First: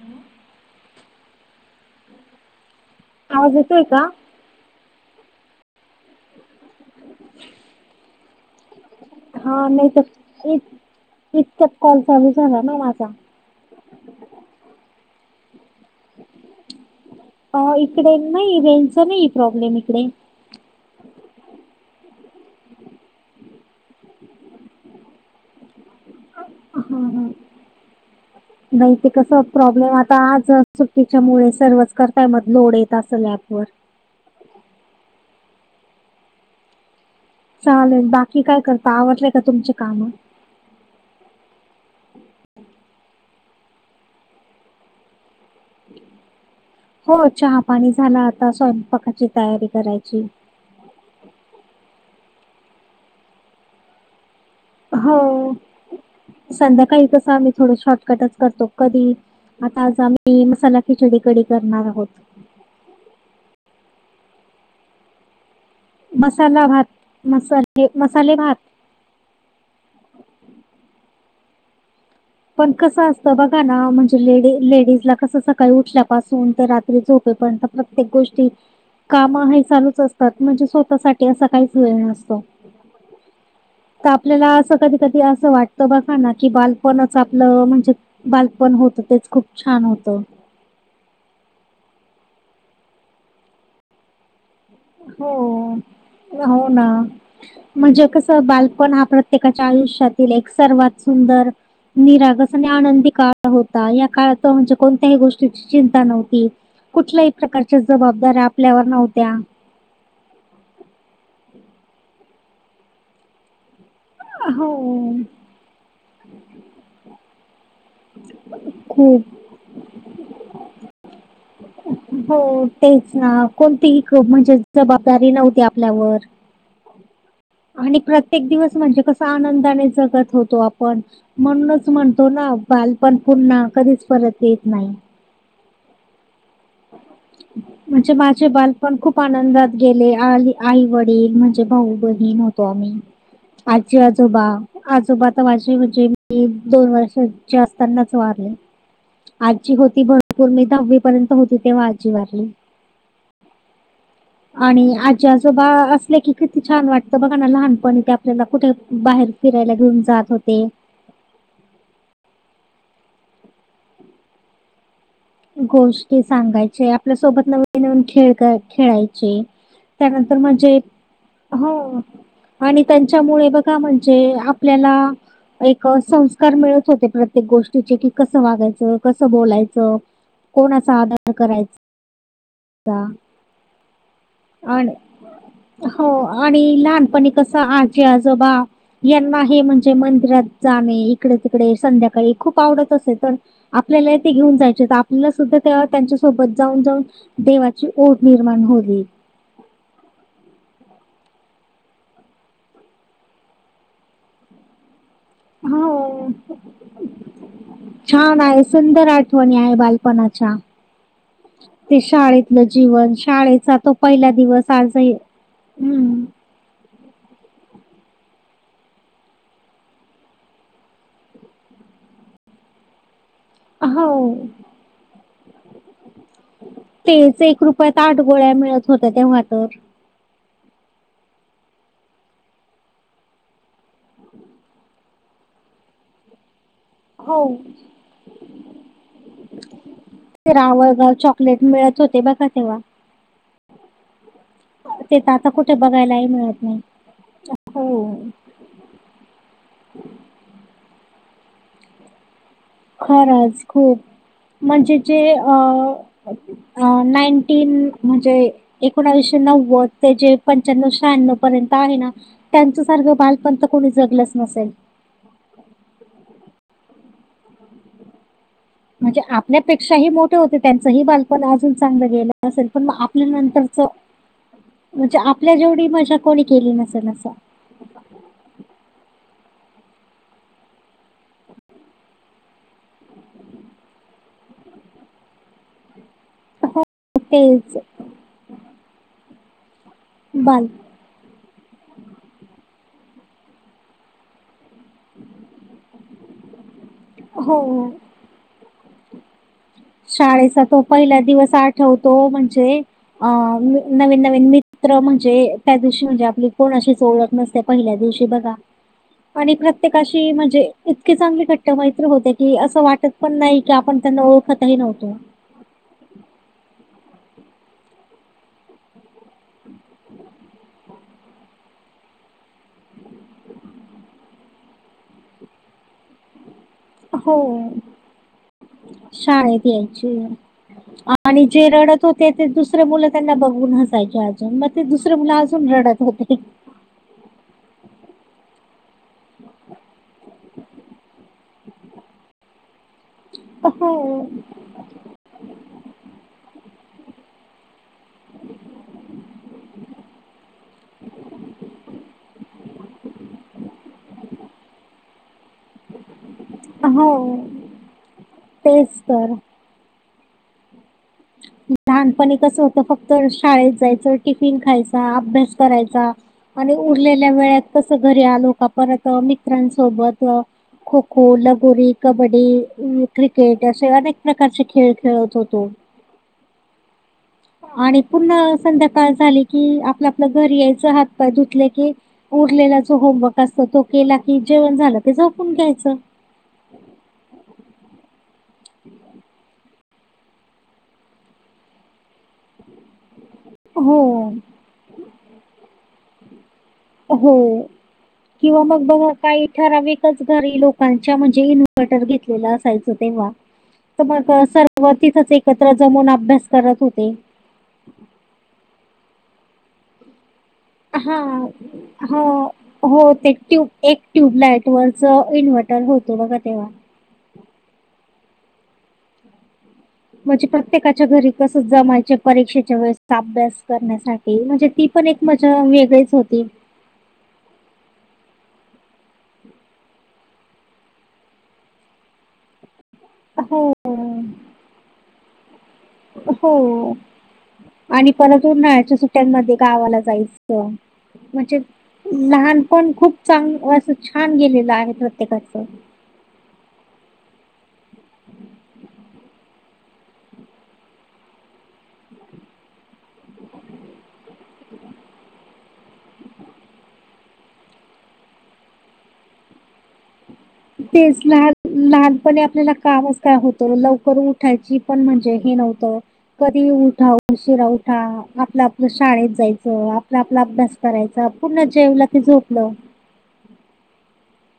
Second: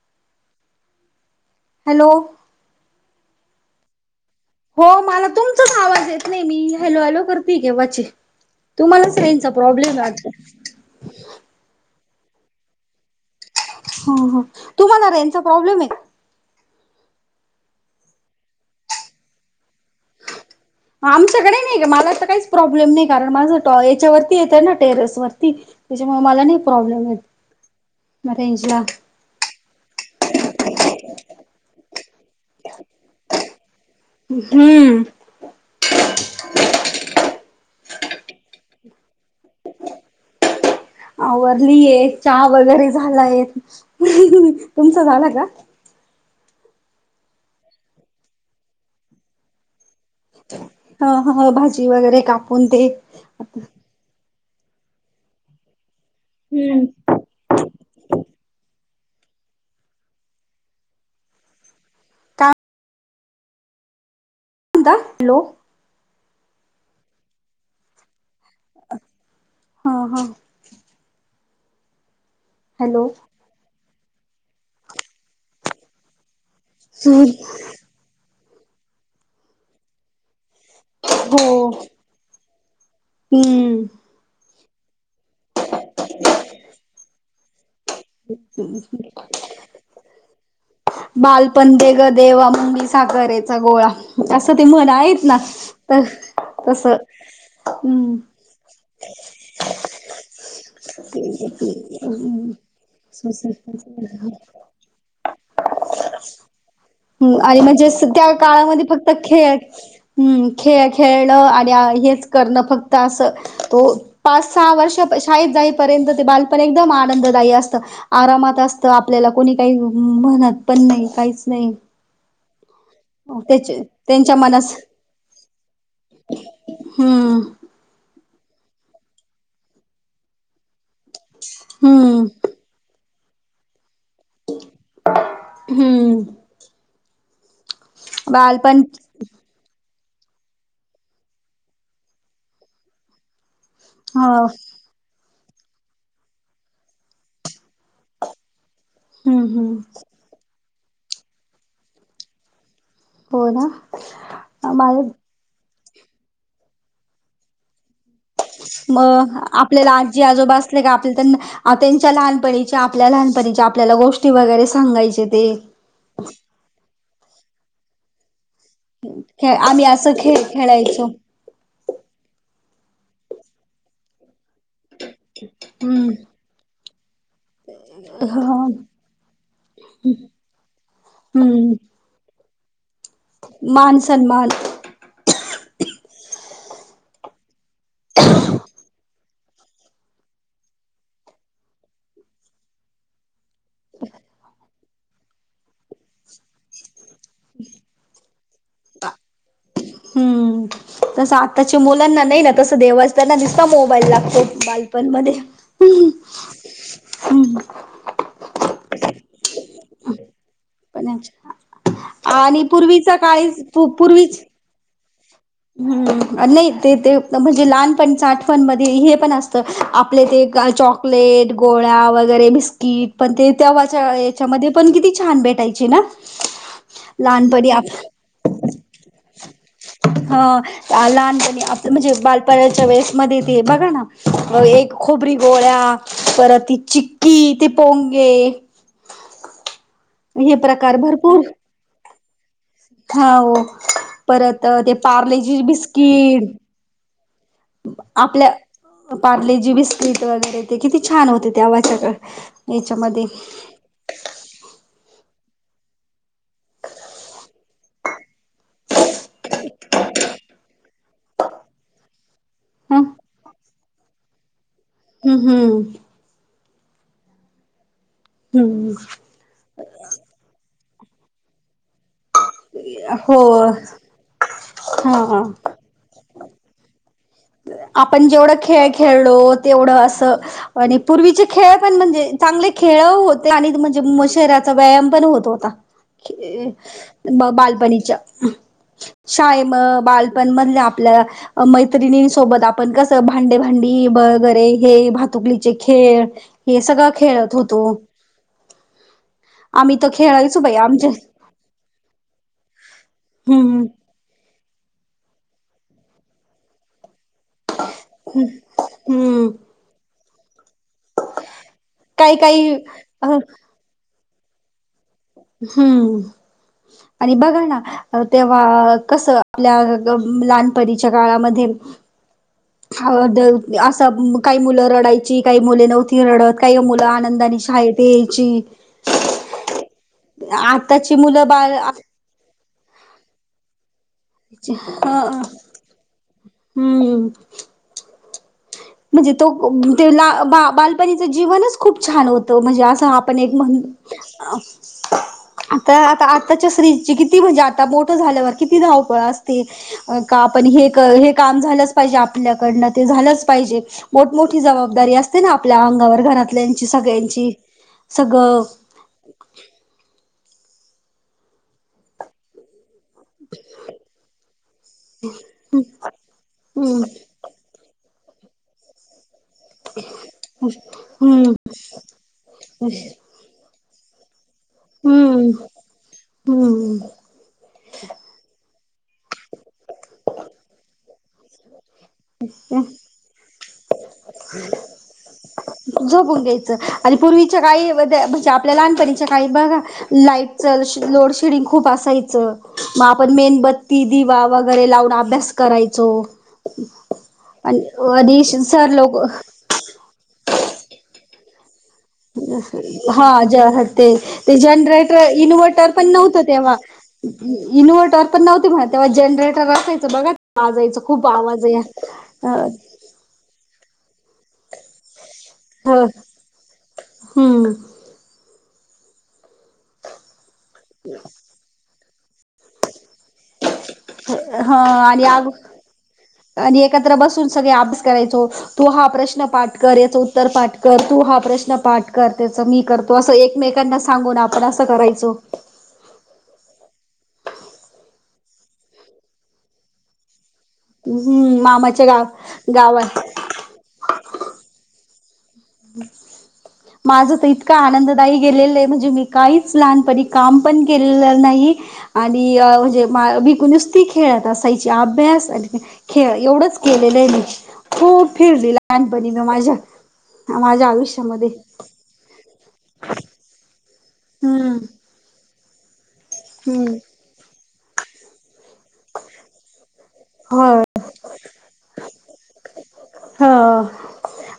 ह हॅलो! आवाज येतोय का? हो, मला तुमचाच आवाज येत नाही, मी हॅलो हॅलो! करती केेव्हाची. तुम्हालाच रेंजचा हा नाही प्रॉब्लेम आहे तर इ वाटतं. इतक्यात कॉल चालू झाला ना, माझा. ह ह, तुम्हाला रेंजचा प्रॉब्लेम आहे का? अ इकडे नाही, रेंजचा नाही प्रॉब्लेम इकडे. अ आमच्या कडे नाही का मला तर काहीच प्रॉब्लेम नाही कारण, माझं ट याच्यावरती येत आहे ना टेरेस वरती. त्याच्यामुळे मला नाही हा प्रॉब्लेम हा, येत रेंजला नाही ते कसं प्रॉब्लेम आता आज सुट्टीच्या मुळे सर्वच करताय, म लोड येत असेल अँप वर. हम्म, चालेल बाकी, काय करता आवरलंय का तुमच काम? आवरलिये चहा वगैरे झालाय, तुमचा झाला का? हो, चहा पाणी झाला आता स्वयंपाकाची तयारी करायची. ह ह, भाजी वगैरे कापून ते हो, हम्म संध्याकाळी कसं आम्ही थोड शॉर्टकटच करतो, कधी आता आज आम्ही मसाला खिचडी कढी करणार आहोत. काय दा हॅलो! मसाला भात मसाले मसाले भात. हा हा. पण कसं हॅलो असतं बघा ना, म्हणे लेडी-लेडीज ला कसं सकाळी उठल्या पासून ते रात्री झोपे पर्यंत प्रत्येक गोष्टी काम हे चालूचं असत तात म्हणजे स्वतःसाठी असं काहीच हो वेळ नसतो. हम्म, तर आपल्याला असं कधी कधी असं वाटतं बघा ना, की बालपणच आपलं म्हणजे बालपण होतं तेच खूप छान होतं. बालपण दे गं देवा मुंगी साखेचा गोळा. असं ते म्हण आहेत हो, ना, तर हो ना, तस म्हणजे हम्म कसं बालपण हा प्रत्येकाच्या आयुष्यातील एक सर्वात सुंदर निरागस आणि आनंदी काळ होता, या काळात म्हणजे कोणत्याही गोष्टी चिंता नव्हती, कुठल्याही हम्म आणि प्रकारच्या जबाबदऱ्या आपल्यावर नव्हत्या. [unintelligible] हम, खेळ -खेळणं आणि हेच करणं फक्त असं तो पाच सहा वर्ष हो शाळेत जाईपर्यंत ते बालपण एकदम आनंददायी असतं. आरामात असतं खूप आपल्याला कोणी काही म्हणत पण नाही काहीच नाही. हो. तेच ना, त्याच्या कोणतीही त्यांच्या म्हणजे मनास जबाबदारी नव्हती आपल्यावर हम्म आणि प्रत्येक दिवस म्हणजे कसं आनंदाने जगत होतो, आपण म्हणूनच हम्म म्हणतो ना बालपण पुन्हा कधीच परत येत नाही. हम्म, म्हणजे माझे बालपण खूप आनंदात गेले, आणि आई वडील म्हणजे भाऊ बहीण होतो आम्ही. आजी, हो आजोबा. आजोबा तर माझे म्हणजे मी दोन वर्षाचे असतानाचं वारले. हम्म आजी हम्म होती, भरपूर मी दहावी पर्यंत होती तेव्हा आजी वारली. हो ना. आणि माझ आजी, आजोबा असले की, किती छान वाटतं बघाना लहानपणी त्या म आपल्याला आजी आजोबा होते. असले का, आपल्या त्यांना त्यांच्या लहानपणीच्या आपल्या लहानपणीच्या आपल्याला गोष्टी वगैरे सांगायचे ते. गोष्टी सांगायचे आपल्यासोबत नवीन नवीन खेळ काय खेळायचे खेळ आम्ही असं खेळ त्यानंतर म्हणजे खेळायचो हो आणि त्यांच्यामुळे बघा म्हणजे आपल्याला एक हम्म संस् कार मिळत होते प्रत्येक गोष्टीचे की कसं ह वागायचं कसं बोलायचं कोणाचा आधार हम्म करायचा मान सन्मान आणि हो आणि लहानपणी कस आजी आजोबा यांना हे म्हणजे मंदिरात जाणे इकडे तिकडे संध्याकाळी खूप आवडत असे पण आपल्याला ते घेऊन जायचे सुद्धा ते्हा त्यांच्यासोबत जाऊन जाऊन देवाची ओढ निर्माण होली हम्म तसं आताच्या मुलांना नाही ना तसं देवाच त्यांना दिसता मोबाईल लागतो बालपणमध्येध्ये होा छान आहे सुंदर आठवणी आहे बालपणाच्या पण ते आणि शाळेतलं जीवन पूर्वीचा काळी शाळेचा तो पहिला पूर्वीच दिवस आजही हम्म नाही ते ते म्हणजे लहानपण आठवण मध्ये हे पण असतं आपले ते चॉक प्लेट गोळ्या वगैरे बिस्किट पण ते हो तेव्हाच्या याच्यामध्ये पण किती छान भेटायचे ना तेच एक लहानपणी आप रुपयात आठ गोळ्या मिळत होत्या तेव्हा तर. हो. लहानपणी अस म्हणजे बालपणाच्या वेळेसमध्ये ते बघा ना एक खोबरी गोळ्या परत ती हो चिक्की ते पोंगे. ते हे प्रकार रावळगाव भरपूर चॉकलेट मिळत होते बघा तेव्हा. हा ओ परत ते तर पार्ले आता जी कुठे बघायलाही बिस्किट. [unintelligible] आपल्या पारले जी बिस्कीट वगैरे ते किती छान होते तेव्हा सगळं. खरंच खूप म्हणजे जे अ अ नाईन्टीन म्हणजे एकोणावीसशे नव्वद ते जे पंच्याण्व शहाण्णव पर्यंत आहे ना त्यांच्या ह सारखं बालपण तर कोणी जगलंच नसेल. हम् हम्म. हम्म म्हणजे आपल्यापेक्षाही मोठे होते त्यांचंही बालपण अजून चांगलं गेलं. असेल पण मग आपल्या हो नंतरच. म्हणजे हा आपल्या जेवढी मजा कोणी केली नसेल अस. आपण जेवढं खेळ खेळलो तेवढं असं. आणि पूर्वीचे खेळ पण म्हणजे चांगले खेळं होते आणि त म्हणजे शहरात त व्यायाम पण होत होता. ए हो तेच बालपणीच्या शायम बालपण बाल मधल्या आप प्ल अहो मैत मैत्रिणींसोबत सोबत आपण कसं भांडे भांडी वगैरे हे भातुकलीचे खेळ हे सगळं खेळत होतो. हो आम्ही तर खेळायचो शाळेचा बाई तो आमच्या पहिला दिवस आठवतो. म्हणजे अ हम्म नवीन नवीन मी म्र म्हणजे त्या दिवशी म्हणजे आपली कोणाशीच ओळख नसेल पहिल्या दिवशी बघा हम्म आणि प्रत्येकाशी म्हणजे. इतकी चांगली घट्ट मैत्री होते काही की काही असं वाटत अ पण नाही की आपण त्यांना ओळखतही नव्हतो. हम्म आणि बघा ना तेव्हा कसं आपल्या- लहानपरीच्या काळामध्ये. ह द असं काही मुलं रडायची काही मुले नव्हती. ती रडत काही मुलं हो आनंदानी शाळेतही यायची. शाळेत यायची आताची मुलं बाळ आ ते ते दुसरं मुलं त्यांना बघून हसायचे अजून मग ते दुसरे मुलं अजून रडत होते. हम्म. म्हणजे तो ते बा बा बालपणीचं जीवनच खूप छान होतं म्हणजे आस हाप पण एक म्हण हो आह्. [inaudible] आता आता आताच्या स्त्रीची किती म्हणजे आता मोठ झाल्यावर किती धावपळ असते. का आपण हे हे काम झालंच पाहिजे आपल्याकडनं ते झालंच पाहिजे मोठ-मोठी जबाबदारी असते ना आपल्या अंगावर घरात. ल्यांची सगळ्यांची सगळं सॉरी. लहानपणी कसं हो तर फक्त शाळेत जायचं, टिफिन खायचा, अभ्यास करायचा आणि हम्म उरलेल्या वेळात तस घरी आलो का परत अ मित्रांसोबत अ खो खो हम्म लगोरी कबड्डी उम्म क्रिक ेट असे अनेक प्रकारचे खेळ खेळत हम्म होतो हम्म आणि पूर्ण संध्याकाळ झाली कि आपलं आपलं घर यायचं हात पाय धुतले की उरलेला जो होमवर्क असत तो केला की जेवण झालं ते झपून घ्यायचं झोपून घ्यायचं आणि पूर्वीच्या काही म्हणजे आपल्या लहानपणीच्या काही बघा लाईट च लोडशेडिंग खूप असायचं मग आपण हो, मेनबत्ती दिवा व अ क हो. किंवा मग बघ काही ठराविकच घरी लोकांच्या म्हणजे इन्व्हर्टर घेत हा ज ते अ, ते सर्व जनरेटर तिथंच एकत्र इन्व्हर्टर पण जमून नव्हतं अभ्यास तेव्हा करत होते. इनवर्टर पण नव्हती म्हणा तेव्हा जनरेटर असायचं बघा वाजायचं हा खूप आवाज या हो अ हो ते ट्यूब एक ट्यूबलाईट वरच इन्व्हर्टर ह होतो बघ तेव्हा हम्म म्हणजे प्रत्येकाच्या घरी कस जमायचे परीक्षेच्या वेळेसचा अभ्यास. प्रज्ञासाठी म्हणजे हा ती पण एक आणि आग मजा वेगळीच होती. आणि एकत्र बसून सगळे अभ्यास करायचो. तू हा प्रश्न पाठ कर याच उत्तर पाठ कर तू हा प्रश्न पाठ कर त्याच मी कर तो असं हो, एकमेकांना सांगून आपण असं करायचो हो आणि परत उन्हाळ्याच्या सुट्ट्यांमध्ये गावाला जायचं हम्म म्हणजे मामाच्या गाव लहानपण खूप गावात चांग असं छान गेलेलं आहे प्रत्येकाच हम् माझं तर इतकं आनंददायी गेलेलं आहे म्हणजे मी काहीच लहानपणी काम पण केलेलं नाही आणि म्हणजे मा भिक नुसती खेळत असायची अभ्यास खेळ एवढंच केलेलं आहे मी खूप फिरली लहानपणी म माझ्या माझ्या तेच आयुष्यामध्ये लहान लहानपणी आपल्याला काम असत काय होत लवकर हम्म उठायची पण म्हणजे हे नव्हतं कधी हम्म उठा उशिरा उठा आपला शाळेत जायचं आपला आपला अभ्यास होय. करायचा पूर्ण जेवलं ते झोपलं हा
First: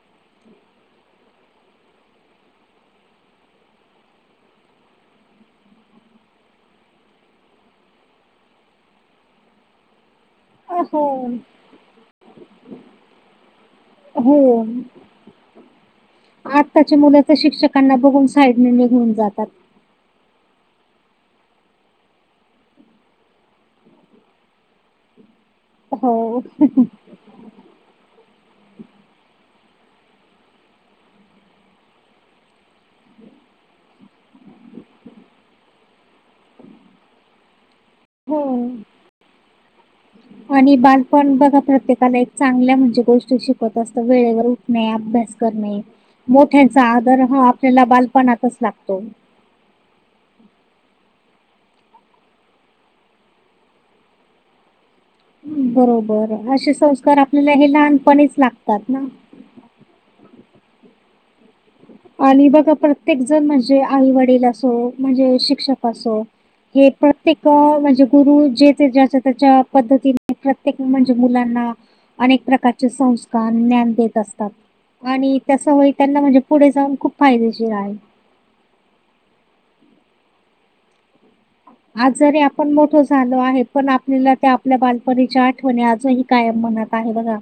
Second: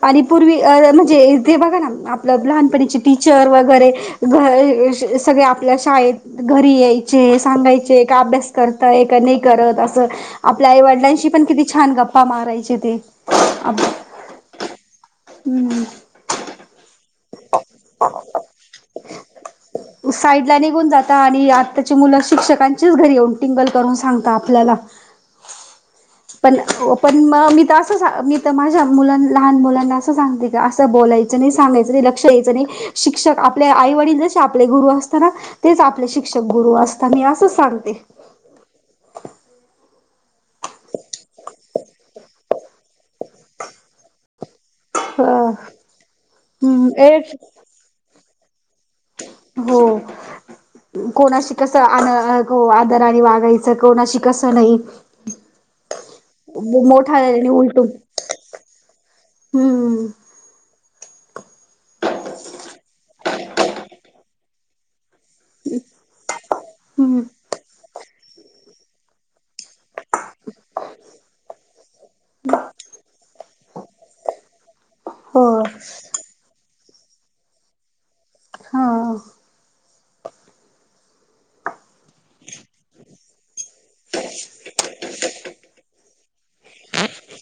आणि पूर्वी म्हणजेथे बघा ना आपलं लहानपणीचे टीचर वगैरे घ सगळे आपल्या शाळेत घरी यायचे सांगायचे का अभ्यास करतय नाही करत असं आपल्या अ, आईवडिलांशी हो. पण किती छान गप्पा मारायचे ते हो हम्म आत्ताच्या मुलाच्या शिक्षकांना बघून साईडने निघून जातात साईडला निघून जाता, आणि आत्ताची मुलं शिक्षकांचीच घरी येऊन टिंगल करून सांगता आपल्याला. हो, पण पण मग मी तर असं सांगणार, मी तर माझ्या मुलांना लहान मुलांना असं सांगते की असं बोलायचं. सांगायच नाही, लक्ष द्यायचं नाही शिक्षक आपल्या आई वडील जसे आपले गुरु असता ना तेच आपले शिक्षक गुरु असता, मी असंच सांगते. हो. आणि बालपण बघा, प्रत्येकाला एक चांगल्या म्हणजे गोष्टी शिकवत असतात वेळेवर उठणे, अ अभ्यास करणे, मोठ्यांचा ए आदर हा आपल्याला बालपणातच लागतो. हो. कोणाशी कसं आद- आदराने वागायचं कोणाशी कसं नाही. बरोबर असे संस्कार मोठा आपल्याला हे उलटून लहानपणीच लागतात ना. हम्म, आणि बघा, प्रत्येक जण म्हणजे आई वडील असो म्हणजे शिक्षक असो, हे हम्म प्रत्येक अ म्हणजे गुरु जे ते त्याच्या पद्धती प्रत्येक म्हणजे मुलांना अनेक प्रकारचे संस्कार, ज्ञान देत असतात. आणि हो तसं होई, त्यांना म्हणजे पुढे जाऊन खूप फायदेशीर आहे. हा आजारी आपण मोठं झालो आहे, पण आपल्याला त्या आपल्या बालपणीच्या आठवणी आजही कायम मनात आहे बघा.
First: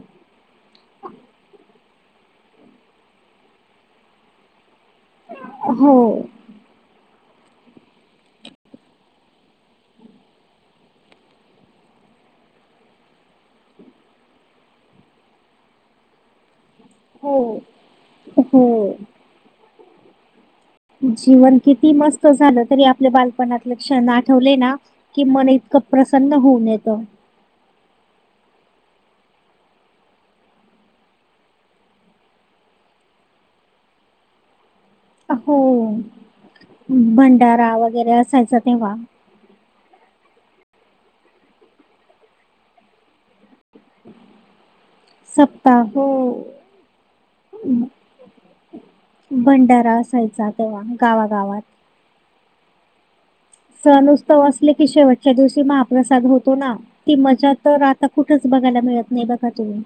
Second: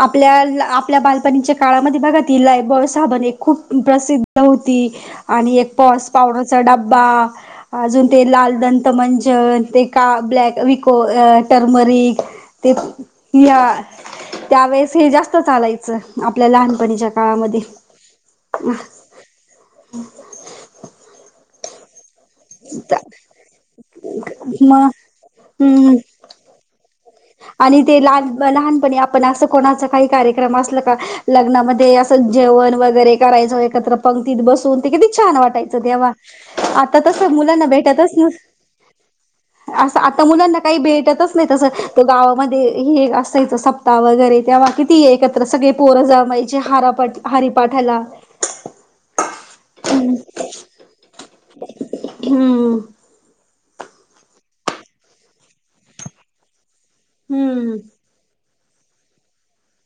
आपल्या आपल्या बालपणीच्या काळामध्ये बघा, ती लायबॉय साबण एक खूप प्रसिद्ध होती, आणि एक हो. पॉन्ड्स पावडरचा डब्बा. अजून ते लाल दंत मंजन ते का, ब्लॅक विको टर्मरिक. ते या त्यावेेळेस हे जास्त चालायचं, आपल्या लहानपणीच्या काळा हो. मध्ये. हो. जीवन किती मस्त झालं तरी, आपल्या बालपणातले क्षण आठवले ना मग की, मन इतकं हम्म प्रसन्न होऊन येतं. आणि ते लहान लहानपणी आपण असं, कोणाचा काही कार्यक्रम असल का? लग्नामध्ये असं जेवण वगैरे करायचं, एकत्र पंक्तीत बसून. किती छान! हो वाटायचं तेव्हा आता तस मुलांना भंडारा वगैरे भेटतच न असायचा तेव्हा असं आता मुलांना काही, भेटतच नाही तसं. तो गावामध्ये हे असायचा सप्ताह वगैरे तेव्हा किती एकत्र सगळे सप्ताह पोर हो जमायचे, हारा पाठ- हारीपाठाला. भंडारा असायचा, तेव्हा गावागावात. हम्म, सण उत्सव असले की, शेवटच्या दिवशी महाप्रसाद होतो ना ती मजा हम्म तर आता कुठेच बघायला मिळत नाही, बघा तुम्ही?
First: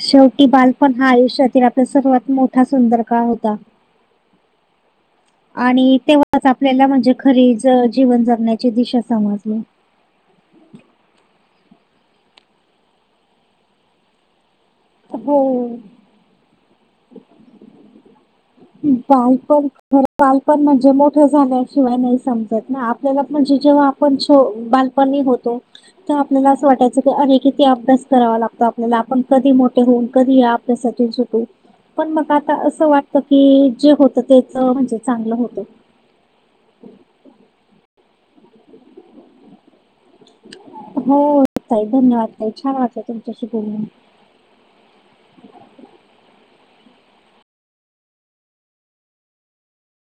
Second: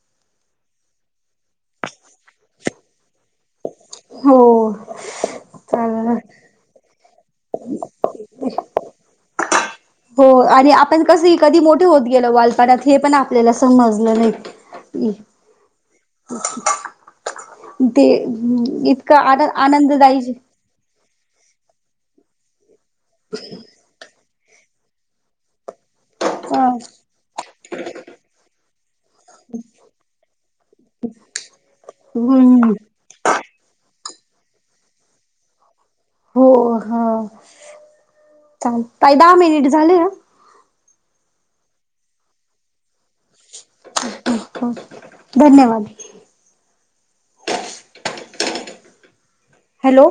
शेवटी बालपण हा आयुष्यातील आपला सर्वात मोठा सुंदर काळ होता. हो आणि चालेल तेव्हाच आपण आपल्याला म्हणजे खरीच जीवन जगण्याची दिशा समजली. हो, आणि आपण कस कधी मोठे होत गेलो, बालपणात हे पण आपल्याला समजलं नाही. हो. ते इतकां आन- आनंददायी आपण म्हणजे मोठ झाल्या शिवाय नाही समजत ना, आपल्याला म्हणजे जेव्हा आपण बालपणी होतो. तर आपल्याला असं अ वाटायचं की, अरे किती अभ्यास करावा लागतो, आपल्याला आपण कधी मोठे होऊन कधी आप त्यासाठीच होतो. पण मग, आता हम्म असं वाटत की जे होतं तेच म्हणजे चांगलं होतं. हो, हा चाल ताई दहा मिनिटं झाले ना? हो, ताई धन्यवाद! ताई छान वाटल तुमच्याशी बोलून. [unintelligible] धन्यवाद! हॅलो